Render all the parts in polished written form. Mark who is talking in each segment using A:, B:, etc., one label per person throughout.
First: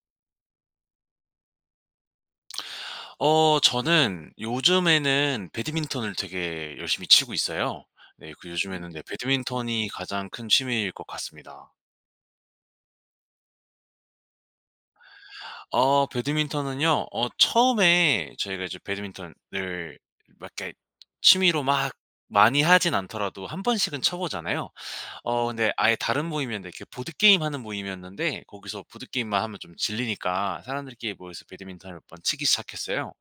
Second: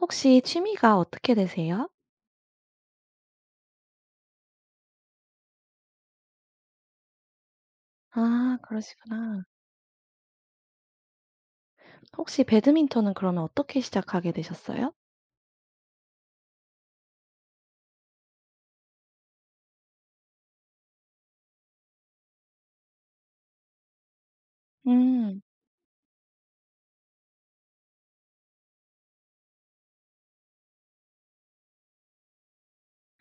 A: 혹시 취미가 어떻게 되세요?
B: 저는 요즘에는 배드민턴을 되게 열심히 치고 있어요. 네, 그
A: 아
B: 요즘에는 네,
A: 그러시구나.
B: 배드민턴이 가장 큰 취미일 것 같습니다.
A: 혹시 배드민턴은 그러면 어떻게 시작하게 되셨어요?
B: 배드민턴은요, 처음에 저희가 이제 배드민턴을 막 이렇게 취미로 막 많이 하진 않더라도 한 번씩은 쳐 보잖아요.
A: 음.
B: 근데 아예 다른 모임이었는데 이렇게 보드게임 하는 모임이었는데 거기서 보드게임만 하면 좀 질리니까 사람들끼리 모여서 배드민턴을 몇 번 치기 시작했어요.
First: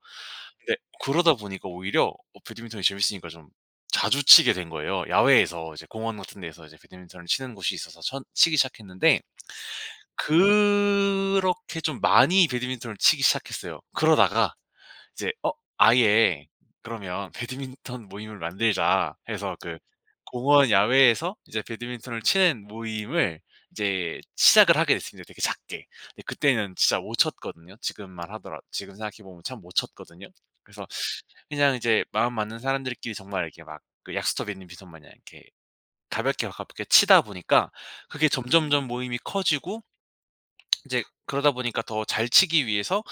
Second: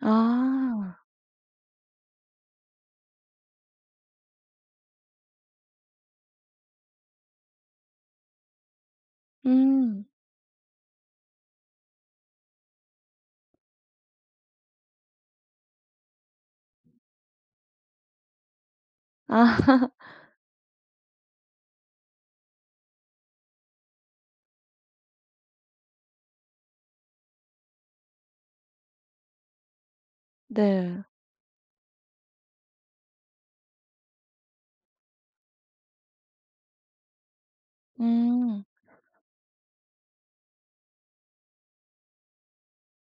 B: 근데
A: 아.
B: 그러다 보니까 오히려 배드민턴이 재밌으니까 좀 자주 치게 된 거예요. 야외에서 이제 공원 같은 데서 이제 배드민턴을 치는 곳이 있어서 천 치기 시작했는데
A: 음.
B: 그렇게 좀 많이 배드민턴을 치기 시작했어요. 그러다가 이제 아예 그러면 배드민턴 모임을 만들자." 해서
A: 아
B: 그 공원 야외에서 이제 배드민턴을 치는 모임을 이제 시작을 하게 됐습니다, 되게 작게. 근데 그때는 진짜 못 쳤거든요. 지금만 하더라 지금 생각해 보면 참 못 쳤거든요. 그래서
A: 네.
B: 그냥 이제 마음 맞는 사람들끼리 정말 이렇게 막 그 약수터 배드민턴 마냥 이렇게 가볍게 가볍게 치다 보니까 그게
A: 음.
B: 점점점 모임이 커지고 이제 그러다 보니까 더 잘 치기 위해서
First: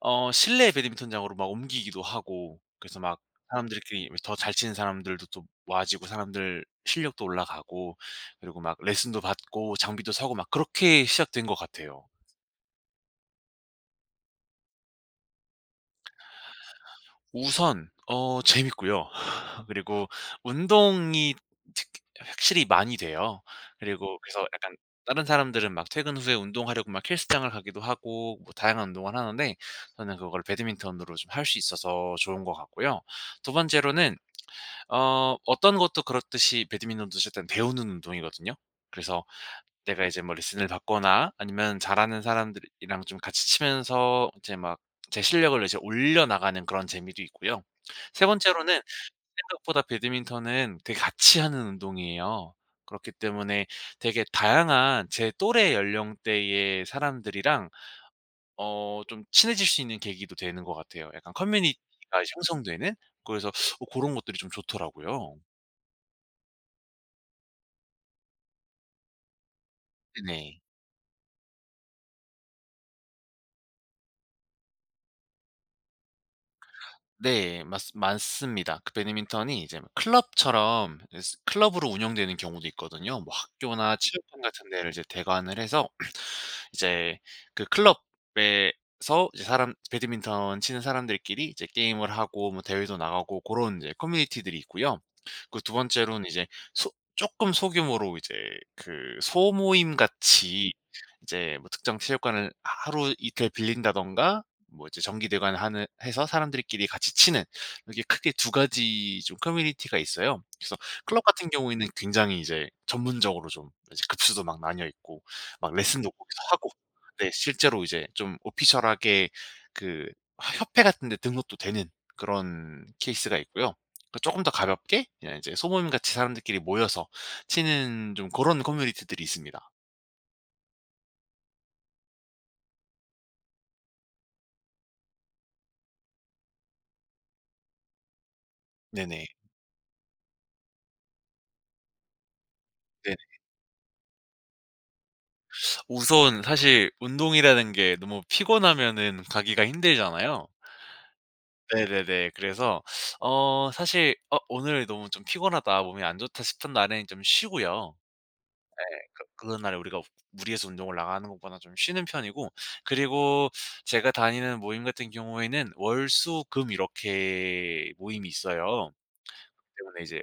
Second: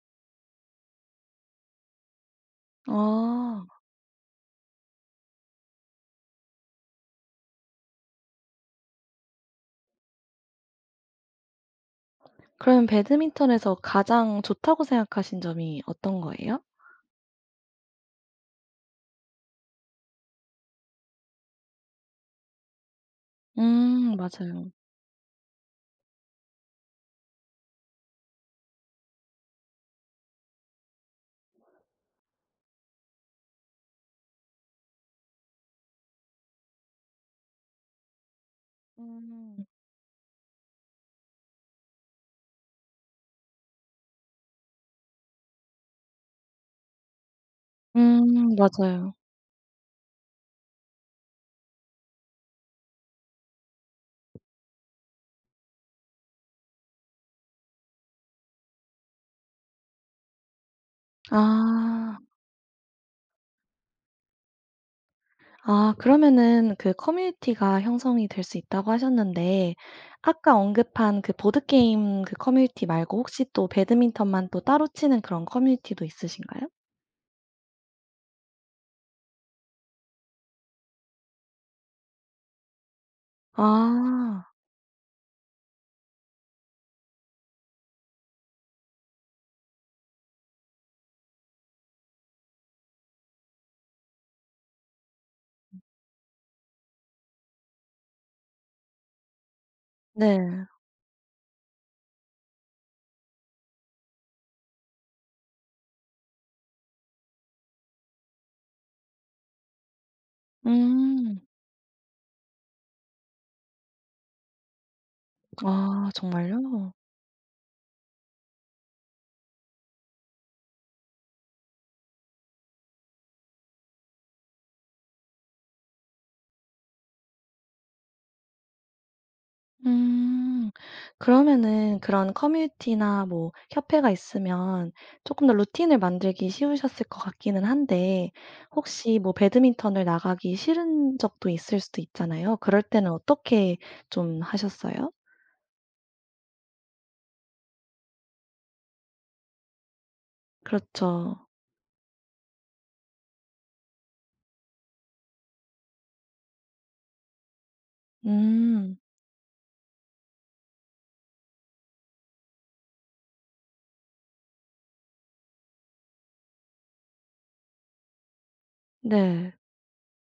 B: 실내 배드민턴장으로 막 옮기기도 하고 그래서 막
A: 아.
B: 사람들끼리 더 잘 치는 사람들도 또 모아지고 사람들 실력도 올라가고 그리고 막 레슨도 받고 장비도 사고 막 그렇게 시작된 것 같아요.
A: 그럼 배드민턴에서 가장 좋다고 생각하신 점이 어떤 거예요?
B: 우선 재밌고요. 그리고 운동이 특 확실히 많이 돼요. 그리고 그래서
A: 맞아요.
B: 약간 다른 사람들은 막 퇴근 후에 운동하려고 막 헬스장을 가기도 하고 뭐 다양한 운동을 하는데 저는 그걸 배드민턴으로 좀 할 수 있어서 좋은 것 같고요. 두 번째로는 어떤 것도 그렇듯이 배드민턴도 어쨌든 배우는 운동이거든요. 그래서
A: 음
B: 내가 이제 뭐 레슨을 받거나 아니면 잘하는 사람들이랑 좀 같이 치면서 이제 막 제 실력을 이제 올려나가는 그런 재미도 있고요. 세 번째로는
A: 맞아요.
B: 생각보다 배드민턴은 되게 같이 하는 운동이에요. 그렇기 때문에 되게 다양한 제 또래 연령대의 사람들이랑 좀 친해질 수 있는 계기도 되는 것 같아요. 약간 커뮤니티가
A: 아.
B: 형성되는? 그래서 어런 것들이 좀 좋더라고요.
A: 아 그러면은 그 커뮤니티가 형성이 될 수 있다고 하셨는데 아까
B: 네네.
A: 언급한 그 보드 게임 그 커뮤니티 말고 혹시 또 배드민턴만 또 따로 치는 그런 커뮤니티도 있으신가요?
B: 네, 맞 많습니다. 그 배드민턴이 이제 막 클럽처럼 클럽으로 운영되는 경우도 있거든요. 뭐 학교나 체육관
A: 아.
B: 같은 데를 이제 대관을 해서 이제 그 클럽에서 이제 사람 배드민턴 치는 사람들끼리 이제 게임을 하고 뭐 대회도 나가고 그런 이제 커뮤니티들이 있고요. 그 두 번째로는 이제 소쪼 소규모로 이제 그 소모임
A: 네.
B: 같이 이제 뭐 특정 체육관을 하루 이틀 빌린다든가 뭐 이제 전기대관 하는 해서 사람들끼리 같이 치는 이렇게 크게 두 가지 좀 커뮤니티가 있어요. 그래서 클럽
A: 음.
B: 같은 경우에는 굉장히 이제 전문적으로 좀 이제 급수도 막 나뉘어 있고 막 레슨도
A: 아
B: 거기서 하고
A: 정말요?
B: 네, 실제로 이제 좀 오피셜하게 그 협회 같은 데 등록도 되는 그런 케이스가 있고요. 그금더 가볍게 그냥 이제 소모임 같이 사람들끼리 모여서 치는 좀 그런 커뮤니티들이 있습니다.
A: 음. 그러면은 그런 커뮤니티나 뭐 협회가 있으면 조금 더 루틴을 만들기 쉬우셨을 것 같기는 한데 혹시
B: 네네.
A: 뭐 배드민턴을 나가기 싫은 적도 있을 수도 있잖아요. 그럴 때는
B: 네.
A: 어떻게 좀 하셨어요?
B: 우선 사실 운동이라는 게 너무 피곤하면은 가기가 힘들잖아요.
A: 그렇죠.
B: 네네네. 그래서 사실 오늘 너무 좀 피곤하다. 몸이 안 좋다.' 싶은 날에는 좀 쉬고요.
A: 음.
B: 그런 날에 우리가 무리해서 운동을 나가는 것보다 좀 쉬는 편이고 그리고 제가 다니는 모임 같은 경우에는 월, 수, 금 이렇게 모임이 있어요.
A: 네.
B: 때문에 이제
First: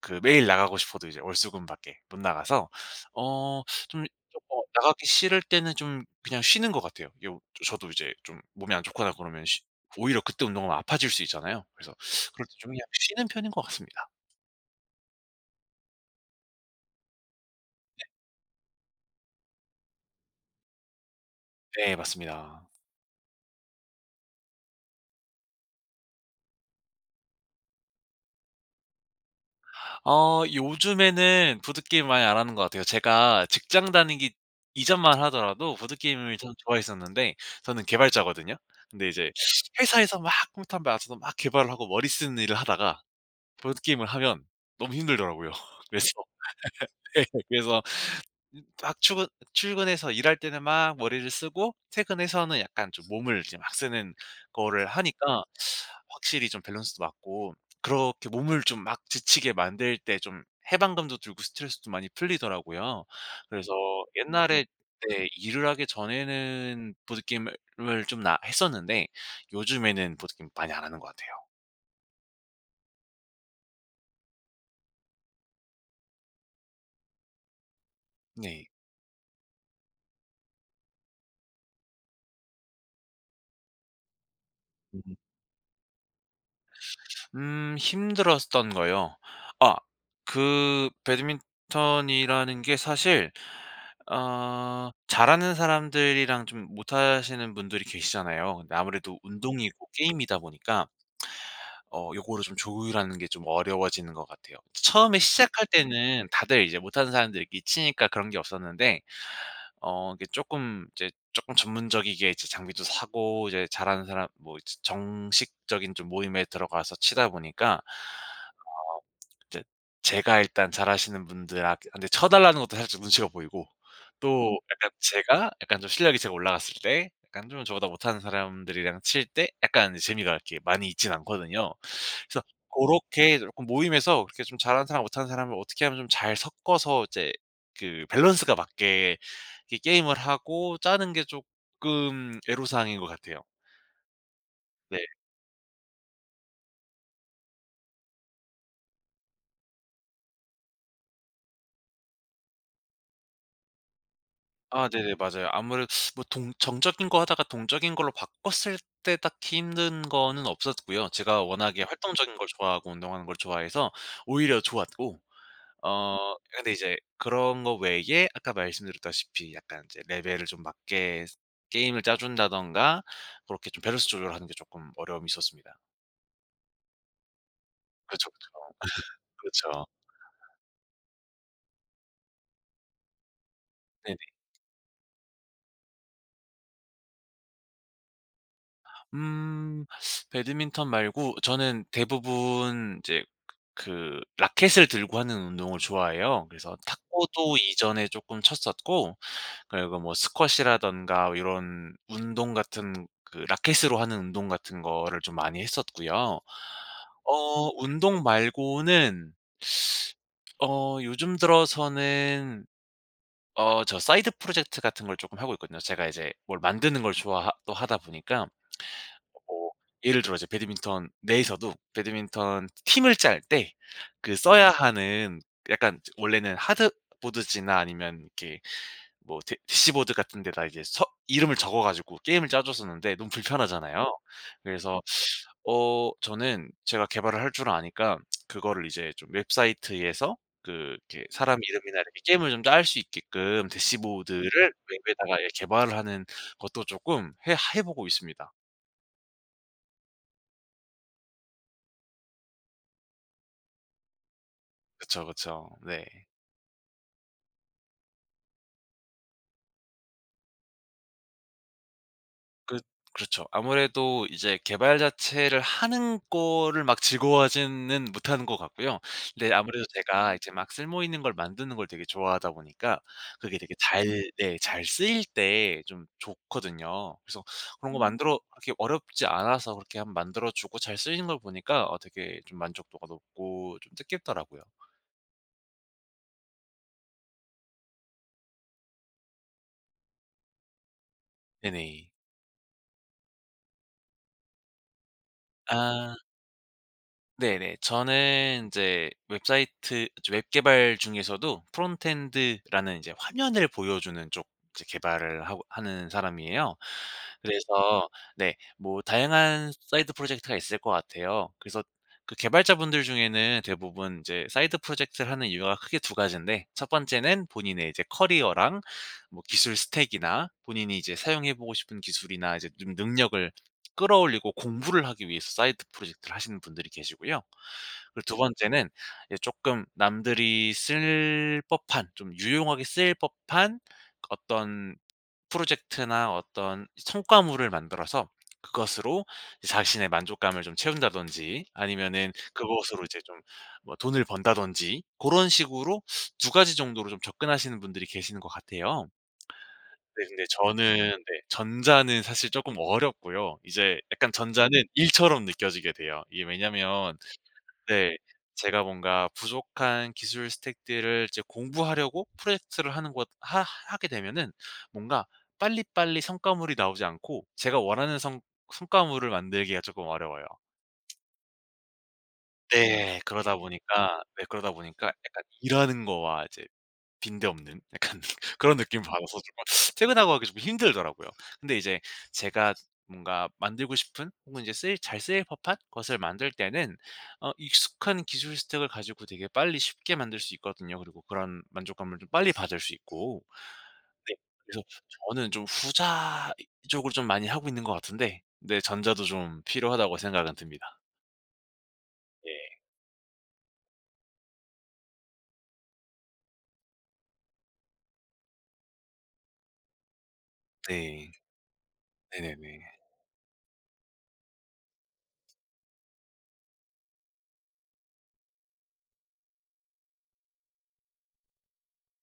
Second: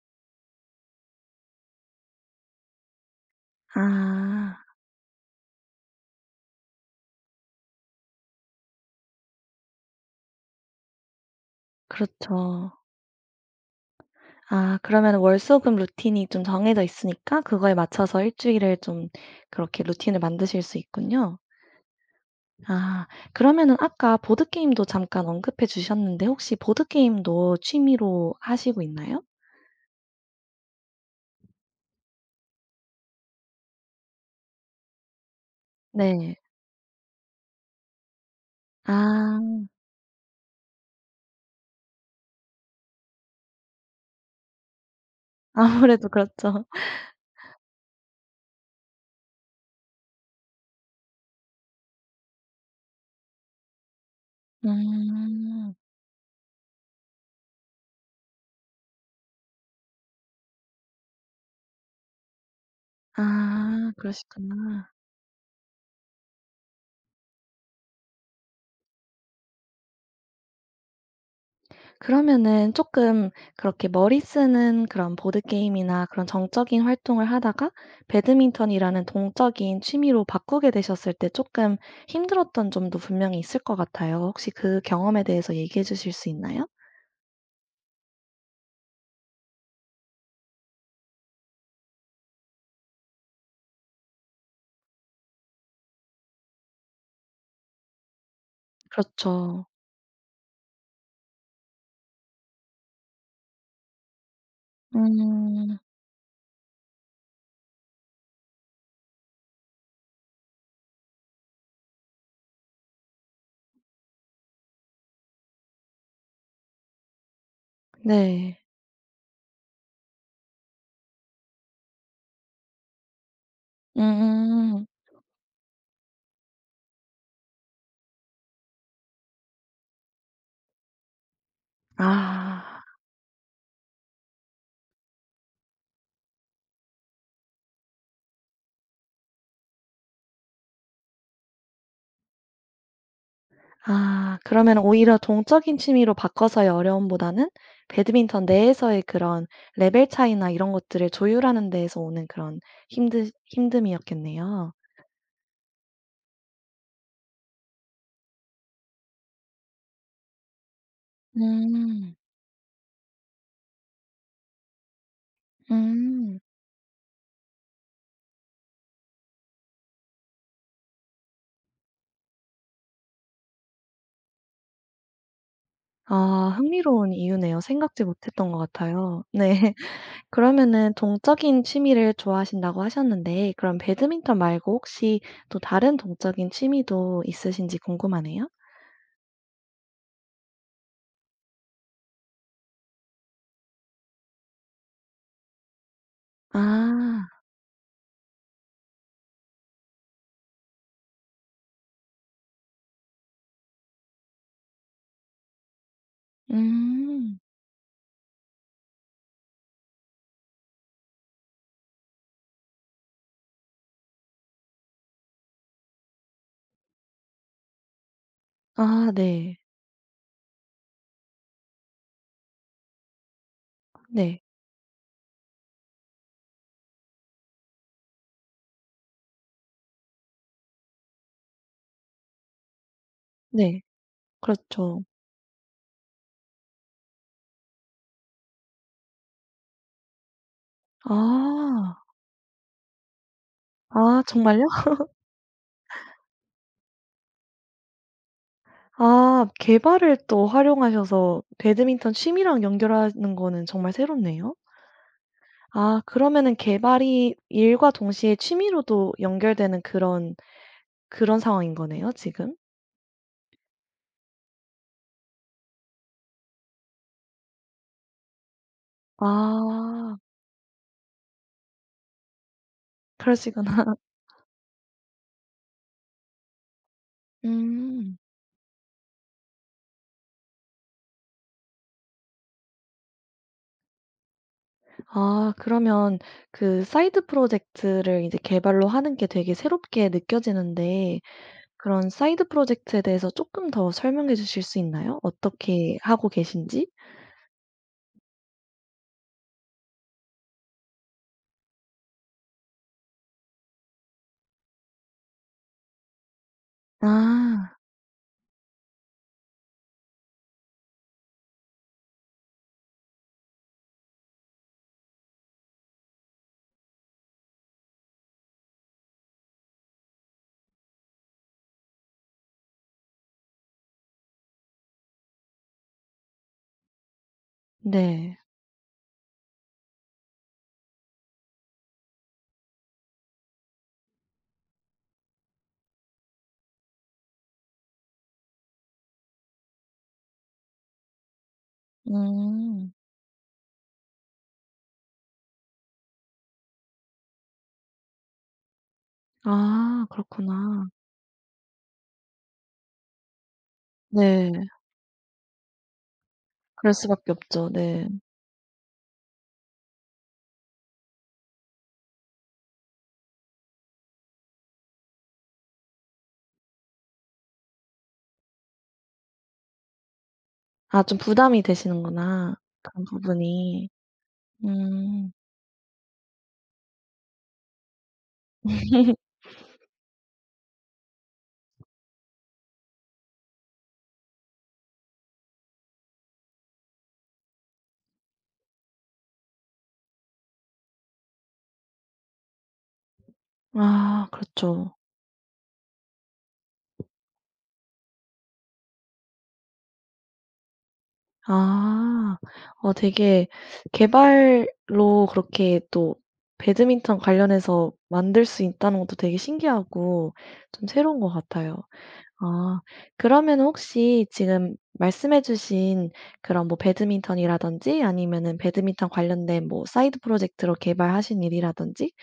B: 그 매일 나가고 싶어도 이제 월수금밖에 못 나가서 어 좀
A: 아.
B: 나가기 싫을 때는 좀 그냥 쉬는 것 같아요. 요 저도 이제 좀 몸이 안 좋거나 그러면 쉬 오히려 그때 운동하면 아파질 수 있잖아요. 그래서 그럴 때 좀
A: 그렇죠.
B: 그냥 쉬는 편인 것 같습니다.
A: 아 그러면은 월수금 루틴이 좀 정해져 있으니까 그거에 맞춰서 일 주일을 좀 그렇게 루틴을 만드실 수 있군요.
B: 네, 맞습니다.
A: 아 그러면은 아까 보드게임도 잠깐 언급해 주셨는데 혹시 보드게임도 취미로 하시고 있나요?
B: 요즘에는 보드게임 많이 안 하는 것 같아요. 제가 직장 다니기 이전만 하더라도
A: 네.
B: 보드게임을 참 좋아했었는데 저는 개발자거든요. 근데 이제
A: 아
B: 회사에서 막 컴퓨터 1대앉아서 막 개발을 하고 머리 쓰는 일을 하다가 보드 게임을 하면 너무 힘들더라고요. 그래서
A: 아무래도 그렇죠.
B: 예, 그래서 막 출근해서 일할 때는 막 머리를 쓰고 퇴근해서는 약간 좀 몸을 이제 막 쓰는 거를 하니까
A: 음.
B: 확실히 좀 밸런스도 맞고 그렇게 몸을 좀 막 지치게 만들 때 좀 해방감도 들고 스트레스도 많이 풀리더라고요. 그래서
A: 아
B: 옛날에
A: 그러시구나.
B: 네, 일을 하기 전에는 보드 게임을 좀 나 했었는데 요즘에는 보드 게임 많이 안 하는 것 같아요.
A: 그러면은 조금 그렇게 머리 쓰는 그런 보드게임이나 그런 정적인 활동을 하다가
B: 네.
A: 배드민턴이라는 동적인 취미로 바꾸게 되셨을 때 조금 힘들었던 점도 분명히 있을 것 같아요. 혹시 그 경험에 대해서 얘기해 주실 수 있나요?
B: 음, 힘들었던 거요. 아, 그 배드민턴이라는 게 사실 잘하는 사람들이랑 좀 못하시는 분들이 계시잖아요. 근데 아무래도
A: 그렇죠.
B: 운동이고 게임이다 보니까 요거를 좀 조율하는 게 좀 어려워지는 것 같아요. 처음에 시작할
A: 음.
B: 때는 다들 이제 못하는 사람들끼리 치니까 그런 게 없었는데 이게 조금 이제 조금 전문적이게 이제 장비도 사고 이제 잘하는 사람 뭐 이제 정식적인 좀 모임에 들어가서 치다 보니까
A: 네.
B: 이제 제가 일단 잘하시는 분들한테 쳐 달라는 것도 살짝 눈치가 보이고 또
A: 음.
B: 약간 제가 약간 좀 실력이 제가 올라갔을 때 약간 좀 저보다 못하는 사람들이랑 칠 때 약간 이제 재미가 이렇게 많이 있진 않거든요. 그래서
A: 아.
B: 그렇게 조금 모임에서 그렇게 좀 잘하는 사람 못하는 사람을 어떻게 하면 좀 잘 섞어서 이제 그 밸런스가 맞게 이 게임을 하고 짜는 게 조금 애로사항인 것 같아요.
A: 아 그러면
B: 네.
A: 오히려 동적인 취미로 바꿔서의 어려움보다는 배드민턴 내에서의 그런 레벨 차이나 이런 것들을 조율하는 데에서 오는 그런 힘드 힘듦이었겠네요.
B: 아, 네네. 맞아요. 아무래도 뭐 동 정적인 거 하다가 동적인 걸로 바꿨을 때 딱히 힘든 거는 없었고요. 제가 워낙에
A: 음.
B: 활동적인 걸 좋아하고 운동하는 걸 좋아해서 오히려 좋았고
A: 음.
B: 근데 이제 그런 거 외에 아까 말씀드렸다시피 약간 이제 레벨을 좀 맞게 게임을 짜 준다든가 그렇게 좀 밸런스 조절하는 게 조금 어려움이 있었습니다.
A: 아 흥미로운 이유네요. 생각지
B: 그렇
A: 못했던 것
B: 그
A: 같아요.
B: 그렇
A: 네.
B: 죠
A: 그러면은 동적인 취미를 좋아하신다고 하셨는데 그럼
B: 네
A: 배드민턴 말고 혹시 또 다른 동적인 취미도 있으신지 궁금하네요.
B: 음. 배드민턴 말고 저는 대부분 이제 그 라켓을 들고 하는 운동을 좋아해요. 그래서
A: 아.
B: 탁구도 이전에 조금 쳤었고 그리고 뭐 스쿼시라든가 이런 운동 같은 그 라켓으로 하는 운동 같은 거를 좀 많이 했었고요.
A: 음.
B: 어 운동 말고는 요즘 들어서는 저 사이드 프로젝트 같은 걸 조금 하고 있거든요. 제가 이제 뭘 만드는 걸 좋아 또 하다 보니까
A: 아 네.
B: 뭐 예를 들어 이제 배드민턴 내에서도 배드민턴 팀을 짤 때 그
A: 네.
B: 써야 하는 약간 원래는 하드보드지나 아니면 이렇게 뭐 대 대시보드 같은 데다 이제 서 이름을 적어 가지고 게임을 짜 줬었는데 너무
A: 네.
B: 불편하잖아요. 그래서
A: 그렇죠.
B: 저는 제가 개발을 할 줄 아니까 그거를 이제 좀 웹사이트에서 그 이렇게 사람
A: 아.
B: 이름이나 이렇게 게임을 좀 짤 수 있게끔
A: 아
B: 대시보드를
A: 정말요?
B: 웹에다가 예, 개발을 하는 것도 쪼끔 해 보고 있습니다.
A: 아 개발을 또 활용하셔서 배드민턴 취미랑 연결하는 거는 정말 새롭네요.
B: 그쵸, 그쵸.
A: 아
B: 네.
A: 그러면은 개발이 일과 동시에 취미로도 연결되는 그런 상황인 거네요 지금?
B: 그 그렇죠. 아무래도 이제 개발 자체를 하는 거를 막 즐거워하지는 못하는 것 같고요. 근데 아무래도
A: 아
B: 제가 이제 막 쓸모 있는 걸 만드는 걸 되게 좋아하다 보니까 그게
A: 그러시구나.
B: 되게 잘 네, 잘 쓰일 때 좀 좋거든요. 그래서 그런 거
A: 음.
B: 만들어 그렇게 어렵지 않아서 그렇게 한번 만들어 주고 잘 쓰이는 걸 보니까 되게 좀 만족도가 높고 좀 뜻깊더라고요.
A: 아 그러면 그 사이드 프로젝트를 이제 개발로 하는 게 되게 새롭게 느껴지는데 그런
B: 네네.
A: 사이드 프로젝트에 대해서 조금 더 설명해 주실 수 있나요? 어떻게
B: 아.
A: 하고 계신지?
B: 네네. 저는 이제 웹사이트 웹 개발 중에서도 프론트엔드라는 이제 화면을 보여주는 쪽 이제 개발을 하고 하는 사람이에요.
A: 아
B: 그래서 네, 뭐 다양한 사이드 프로젝트가 있을 것 같아요. 그래서 그 개발자분들 중에는 대부분 이제 사이드 프로젝트를 하는 이유가 크게 두 가지인데 첫 번째는 본인의 이제 커리어랑 뭐 기술 스택이나 본인이 이제 사용해 보고 싶은 기술이나 이제 좀 능력을 끌어올리고 공부를 하기 위해서 사이드 프로젝트를 하시는 분들이 계시고요. 그리고 두
A: 네.
B: 번째는 이제 쪼끔 남들이 쓸 법한 좀 유용하게 쓰일 법한 어떤 프로젝트나 어떤 성과물을 만들어서 그것으로 자신의 만족감을 좀 채운다든지 아니면은
A: 음.
B: 그것으로 이제 좀 뭐 돈을 번다든지 고런 식으로 두 가지 정도로 좀 접근하시는 분들이 계시는 것 같아요.
A: 아
B: 네, 근데
A: 그렇구나.
B: 저는 네, 전자는 사실 쪼끔 어렵고요. 이제 약간
A: 네.
B: 전자는 일처럼 느껴지게 돼요. 이게
A: 그럴
B: 왜냐면
A: 수밖에 없죠. 네.
B: 네, 제가 뭔가 부족한 기술 스택들을 이제 공부하려고 프로젝트를 하는 것 하 하게 되면은 뭔가 빨리빨리 성과물이 나오지 않고 제가 원하는 성 성과물을 만들기가 쪼끔 어려워요.
A: 아 좀 부담이 되시는구나, 그런
B: 네. 그러다
A: 부분이.
B: 보니까 네, 그러다 보니까
A: 음.
B: 약간 일하는 거와 이제 빈대없는 약간 그런 느낌을 받아서 조금 퇴근하고 하기 좀 힘들더라고요. 근데 이제 제가 뭔가 만들고 싶은 혹은 이제 쓰일 잘 쓰일 법한 것을 만들 때는 익숙한 기술 스택을 가지고 되게 빨리 쉽게 만들 수 있거든요. 그리고 그런 만족감을 좀 빨리 받을 수 있고.
A: 아
B: 네. 그래서
A: 그렇죠.
B: 저는 좀 후자 쪽으로 좀 많이 하고 있는 것 같은데 네, 전자도 좀 필요하다고 생각은 듭니다.
A: 아.
B: 예.
A: 어 되게 개발로 그렇게 또 배드민턴 관련해서 만들 수 있다는 것도 되게 신기하고 좀 새로운 것
B: 네.
A: 같아요.
B: 네네네.
A: 아. 그러면 혹시 지금 말씀해 주신 그런 뭐 배드민턴이라든지 아니면은 배드민턴 관련된 뭐 사이드 프로젝트로 개발하신 일이라든지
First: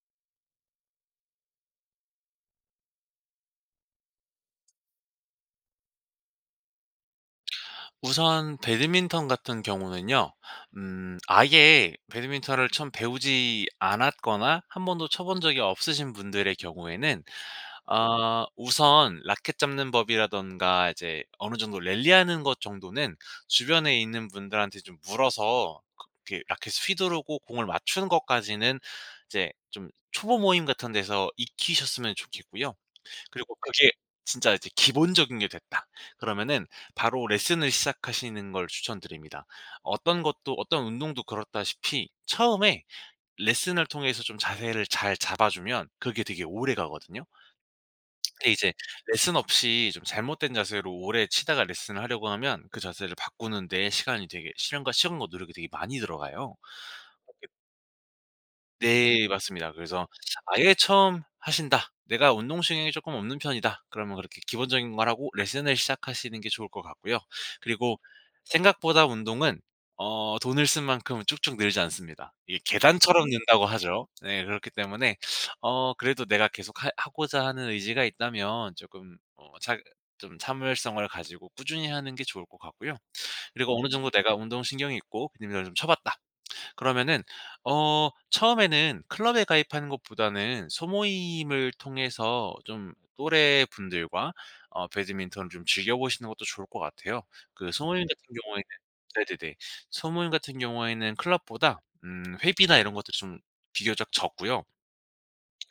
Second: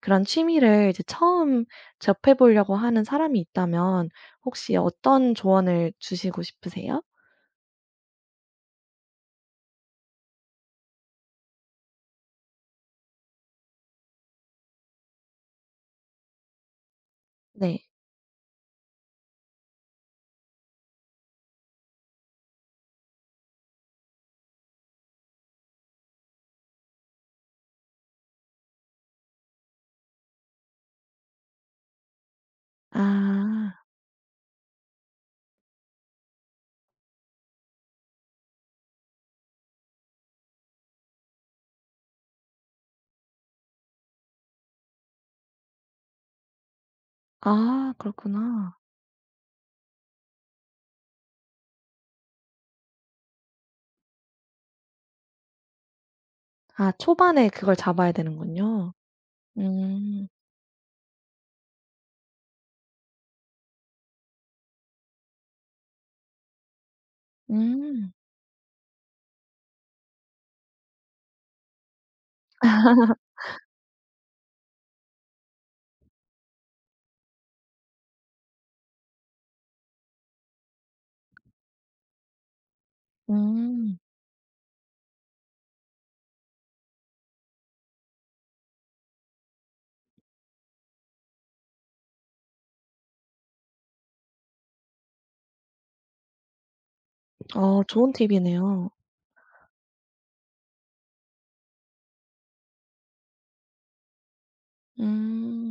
A: 그런 취미를 이제 처음 접해 보려고 하는 사람이 있다면 혹시 어떤 조언을 주시고 싶으세요?
B: 우선 배드민턴 같은 경우는요. 음, 아예 배드민턴을 처음 배우지 않았거나 한 번도 쳐본 적이 없으신 분들의 경우에는
A: 네.
B: 어, 우선 라켓 잡는 법이라든가 이제 어느 정도 랠리하는 것 정도는 주변에 있는 분들한테 좀 물어서 그 이렇게 라켓을 휘두르고 공을 맞추는 것까지는 이제 좀 초보 모임 같은 데서 익히셨으면 좋겠고요. 그리고
A: 아.
B: 그게 진짜 이제 기본적인 게 됐다. 그러면은 바로 레슨을 시작하시는 걸 추천드립니다. 어떤 것도 어떤 운동도 그렇다시피 처음에 레슨을 통해서 좀 자세를 잘 잡아주면 그게 되게 오래가거든요.
A: 아
B: 근데 이제
A: 그렇구나.
B: 레슨 없이 좀 잘못된 자세로 오래 치다가 레슨을 하려고 하면 그 자세를 바꾸는 데 시간이 되게 시간과 노력이 되게 많이 들어가요.
A: 아 초반에 그걸 잡아야 되는군요.
B: 네, 맞습니다. 그래서
A: 음.
B: 아예 처음 하신다. '내가 운동신경이 조금 없는 편이다.' 그러면 그렇게 기본적인 걸 하고 레슨을 시작하시는 게 좋을 것 같고요. 그리고
A: 음.
B: 생각보다 운동은 돈을 쓴 만큼은 쭉쭉 늘지 않습니다. 이게 계단처럼 는다고 하죠. 네, 그렇기 때문에 그래도 내가 계속 하 하고자 하는 의지가 있다면 조금 자, 좀 참을성을 가지고 꾸준히 하는 게 좋을 것 같고요. 그리고 어느
A: 음.
B: 정도 내가 운동신경이 있고 근육량을 좀 쳐봤다. 그러면은 처음에는 클럽에 가입하는 것보다는 소모임을 통해서 좀 또래분들과 배드민턴을 좀 즐겨 보시는 것도 좋을 것 같아요. 그
A: 어
B: 소모임
A: 좋은
B: 같은 경우에는
A: 팁이네요.
B: 네네네. 소모임 같은 경우에는 클럽보다 음, 회비나 이런 것들이 좀 비교적 적고요.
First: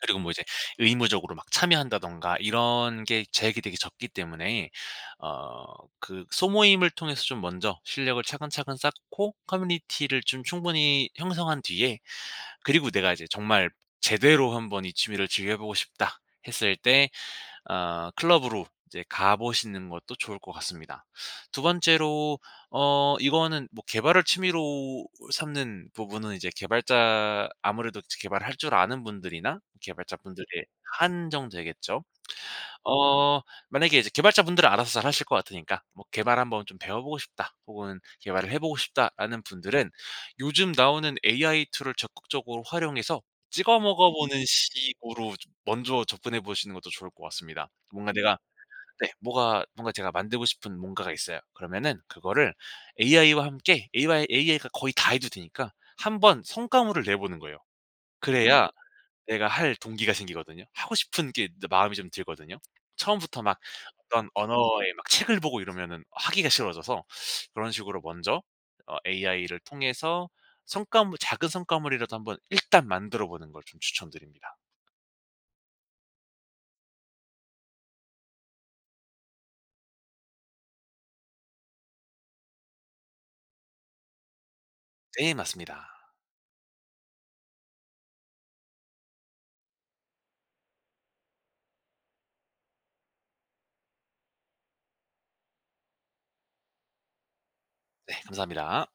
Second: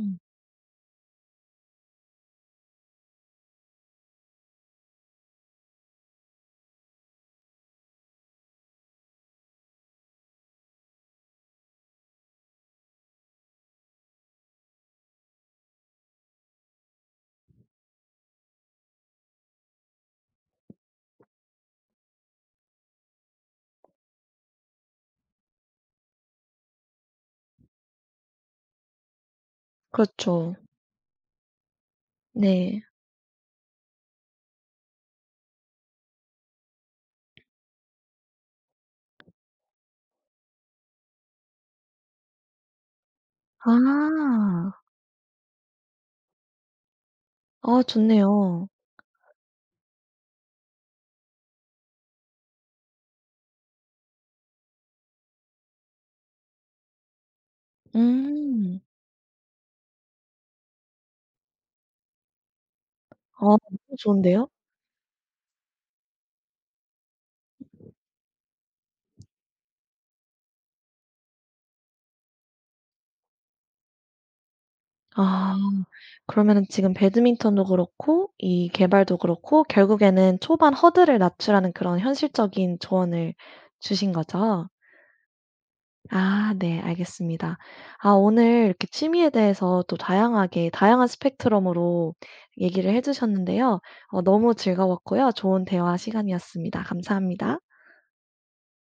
B: 그리고 뭐 이제 의무적으로 막 참여한다든가 이런 게 제약이 되게 적기 때문에 어 그 소모임을 통해서 좀 먼저 실력을 차근차근 쌓고 커뮤니티를 좀 충분히 형성한 뒤에 그리고 '내가 이제 정말 제대로 한번 이 취미를 즐겨 보고 싶다.' 했을 때 아, 클럽으로 이제 가 보시는 것도 좋을 것 같습니다. 두 번째로 이거는 뭐 개발을 취미로 삼는 부분은 이제 개발자 아무래도 개발할 줄 아는 분들이나 개발자분들
A: 그렇죠.
B: 이 한정되겠죠.
A: 네.
B: 어 만약에 이제 개발자분들은 알아서 잘 하실 것 같으니까 뭐 '개발 한번 좀 배워보고 싶다.' 혹은 '개발을 해 보고 싶다.'라는 분들은 요즘 나오는 AI 툴을 적극적으로 활용해서 찍어 먹어 보는
A: 아.
B: 식으로 좀 먼저 접근해 보시는 것도 좋을 것 같습니다.
A: 아
B: 뭔가 내가
A: 좋네요.
B: 네, 뭐가 뭔가 제가 만들고 싶은 뭔가가 있어요. 그러면은 그거를 AI와 함께 AI AI가 거의 다 해 주니까 한번 성과물을 내 보는 거예요. 그래야
A: 음.
B: 내가 할 동기가 생기거든요. 하고 싶은 게 이제 마음이 좀 들거든요. 처음부터
A: 아
B: 막
A: 너무
B: 어떤
A: 좋은데요?
B: 언어의 막 책을 보고 이러면은 하기가 싫어져서 그런 식으로 먼저 AI를 통해서 성과물 작은 성과물이라도 한번 일단 만들어 보는 걸 좀 추천드립니다.
A: 아 그러면은 지금 배드민턴도 그렇고 이 개발도 그렇고 결국에는 초반 허들을 낮추라는 그런 현실적인 조언을 주신 거죠?
B: 네, 맞습니다.
A: 아 네 알겠습니다. 아 오늘 이렇게 취미에 대해서 또 다양하게 다양한 스펙트럼으로 얘기를 해 주셨는데요. 어 너무 즐거웠고요. 좋은 대화 시간이었습니다. 감사합니다.
B: 네, 감사합니다.